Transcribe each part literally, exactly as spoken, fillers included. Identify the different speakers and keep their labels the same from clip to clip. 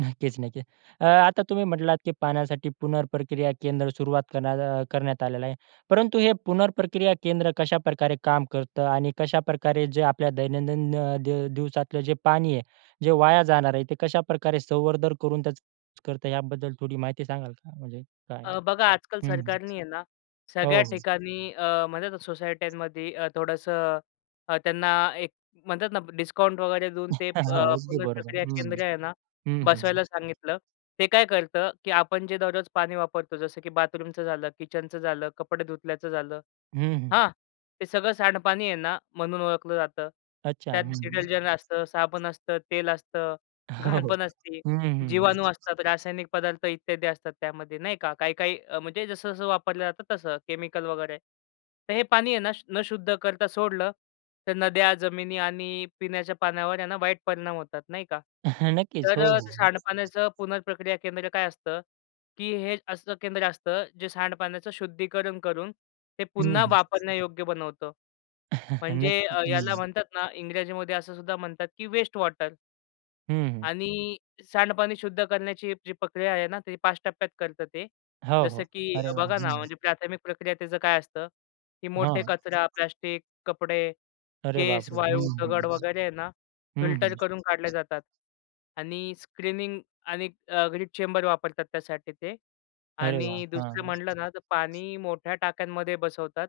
Speaker 1: नक्कीच, नक्कीच. अ, आता तुम्ही म्हटलात की पाण्यासाठी पुनर्प्रक्रिया केंद्र सुरुवात करण्यात करण्यात आलेला आहे. परंतु हे पुनर्प्रक्रिया केंद्र कशाप्रकारे काम करतं आणि कशाप्रकारे जे आपल्या दैनंदिन अ, दिव दिवसातलं जे पाणी आहे, जे वाया जाणार आहे, ते कशाप्रकारे संवर्धन करून त्याचा युस करतो याबद्दल थोडी माहिती सांगाल का? म्हणजे काय आहे?
Speaker 2: अ, बघा आजकाल
Speaker 1: हं.
Speaker 2: सरकार नी आहे ना
Speaker 1: हो,
Speaker 2: सगळ्या
Speaker 1: हो.
Speaker 2: ठिकाणी अ, म्हणतात ना सोसायट्यांमध्ये अ, थोडंसं त्यांना एक म्हणतात ना डिस्काउंट वगैरे देऊन
Speaker 1: हो.
Speaker 2: ते अ,
Speaker 1: अगदी बरोबर.
Speaker 2: पुनर्प्रक्रिया
Speaker 1: हं,
Speaker 2: केंद्र आहे
Speaker 1: हं.
Speaker 2: ना?
Speaker 1: हं, हं.
Speaker 2: बसवायला सांगितलं. ते काय करतं की आपण जे दररोज पाणी वापरतो जसं की बाथरूमचं झालं, किचनचं झालं, कपडे धुतल्याचं झालं,
Speaker 1: हं, हं.
Speaker 2: हां. ते सगळं सांडपाणी आहे ना, म्हणून ओळखलं जातं.
Speaker 1: अच्छा.
Speaker 2: त्यात
Speaker 1: हं, हं.
Speaker 2: डिटर्जंट असतं, साबण असतं, तेल असतं,
Speaker 1: हो,
Speaker 2: घाण
Speaker 1: हो.
Speaker 2: पण असती,
Speaker 1: हं, हं, हं.
Speaker 2: जीवाणू असतात, रासायनिक पदार्थ इत्यादी असतात, त्यामध्ये नाही का? काही-काही म्हणजे जसं-जसं वापरलं जातं, तसं. केमिकल वगैरे. तर हे पाणी आहे ना, न शुद्ध करता सोडलं, तर नद्या, जमिनी आणि पिण्याच्या पाण्यावर आहे ना वाईट परिणाम होतात. नाही का?
Speaker 1: नक्कीच.
Speaker 2: तर
Speaker 1: हो,
Speaker 2: अ,
Speaker 1: हो.
Speaker 2: ते सांडपाण्याचं पुनर्प्रक्रिया केंद्र काय असतं? की हे असं केंद्र असतं जे सांडपाण्याचं शुद्धीकरण करून ते
Speaker 1: हं,
Speaker 2: पुन्हा
Speaker 1: हं.
Speaker 2: वापरण्यायोग्य बनवतं. म्हणजे
Speaker 1: नक्कीच.
Speaker 2: अ, याला
Speaker 1: हं.
Speaker 2: म्हणतात ना इंग्रजीमध्ये असं सुद्धा म्हणतात की वेस्ट वॉटर.
Speaker 1: हं, हं.
Speaker 2: आणि सांडपाणी शुद्ध करण्याची जी पक्रिया आहे ना ती पाच टप्प्यात करतं ते.
Speaker 1: हो,
Speaker 2: जसं
Speaker 1: हो.
Speaker 2: की
Speaker 1: अरे वाह!
Speaker 2: बघा ना
Speaker 1: हं.
Speaker 2: म्हणजे प्राथमिक प्रक्रिया त्याचं काय असतं? की मोठे
Speaker 1: हां.
Speaker 2: कचरा, प्लास्टिक, कपडे,
Speaker 1: अरे
Speaker 2: केस,
Speaker 1: बापरे! हं,
Speaker 2: वाळू,
Speaker 1: हं, हं.
Speaker 2: दगड वगैरे आहे ना
Speaker 1: हं,
Speaker 2: फिल्टर
Speaker 1: हं.
Speaker 2: करून काढल्या जातात. आणि स्क्रीनिंग आणि ग्रीड चेंबर वापरतात त्यासाठी ते.
Speaker 1: अरे वाह!
Speaker 2: आणि दुसरं
Speaker 1: हां.
Speaker 2: म्हटलं ना, तर पाणी मोठ्या टाक्यांमध्ये बसवतात.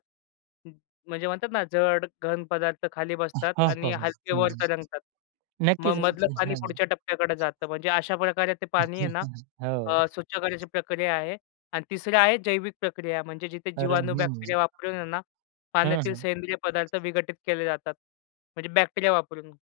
Speaker 2: म्हणजे म्हणतात ना, जड, घन पदार्थ खाली बसतात
Speaker 1: हां. हो,
Speaker 2: आणि
Speaker 1: हो.
Speaker 2: हलके
Speaker 1: हं,
Speaker 2: वर
Speaker 1: हं.
Speaker 2: तरंगतात. मग
Speaker 1: नक्कीच,
Speaker 2: मधलं
Speaker 1: नक्कीच.
Speaker 2: पाणी
Speaker 1: हं.
Speaker 2: पुढच्या टप्प्याकडे जातं. म्हणजे अशा प्रकारे ते पाणी आहे ना
Speaker 1: हो.
Speaker 2: अ, स्वच्छ करायची प्रक्रिया आहे. आणि तिसरी आहे जैविक प्रक्रिया म्हणजे जिथे
Speaker 1: अरे!
Speaker 2: जीवाणू,
Speaker 1: हं.
Speaker 2: बॅक्टेरिया वापरून आहे ना
Speaker 1: हं,
Speaker 2: पाण्यातील
Speaker 1: हं.
Speaker 2: सेंद्रिय पदार्थ विघटित केले जातात. म्हणजे बॅक्टेरिया वापरून.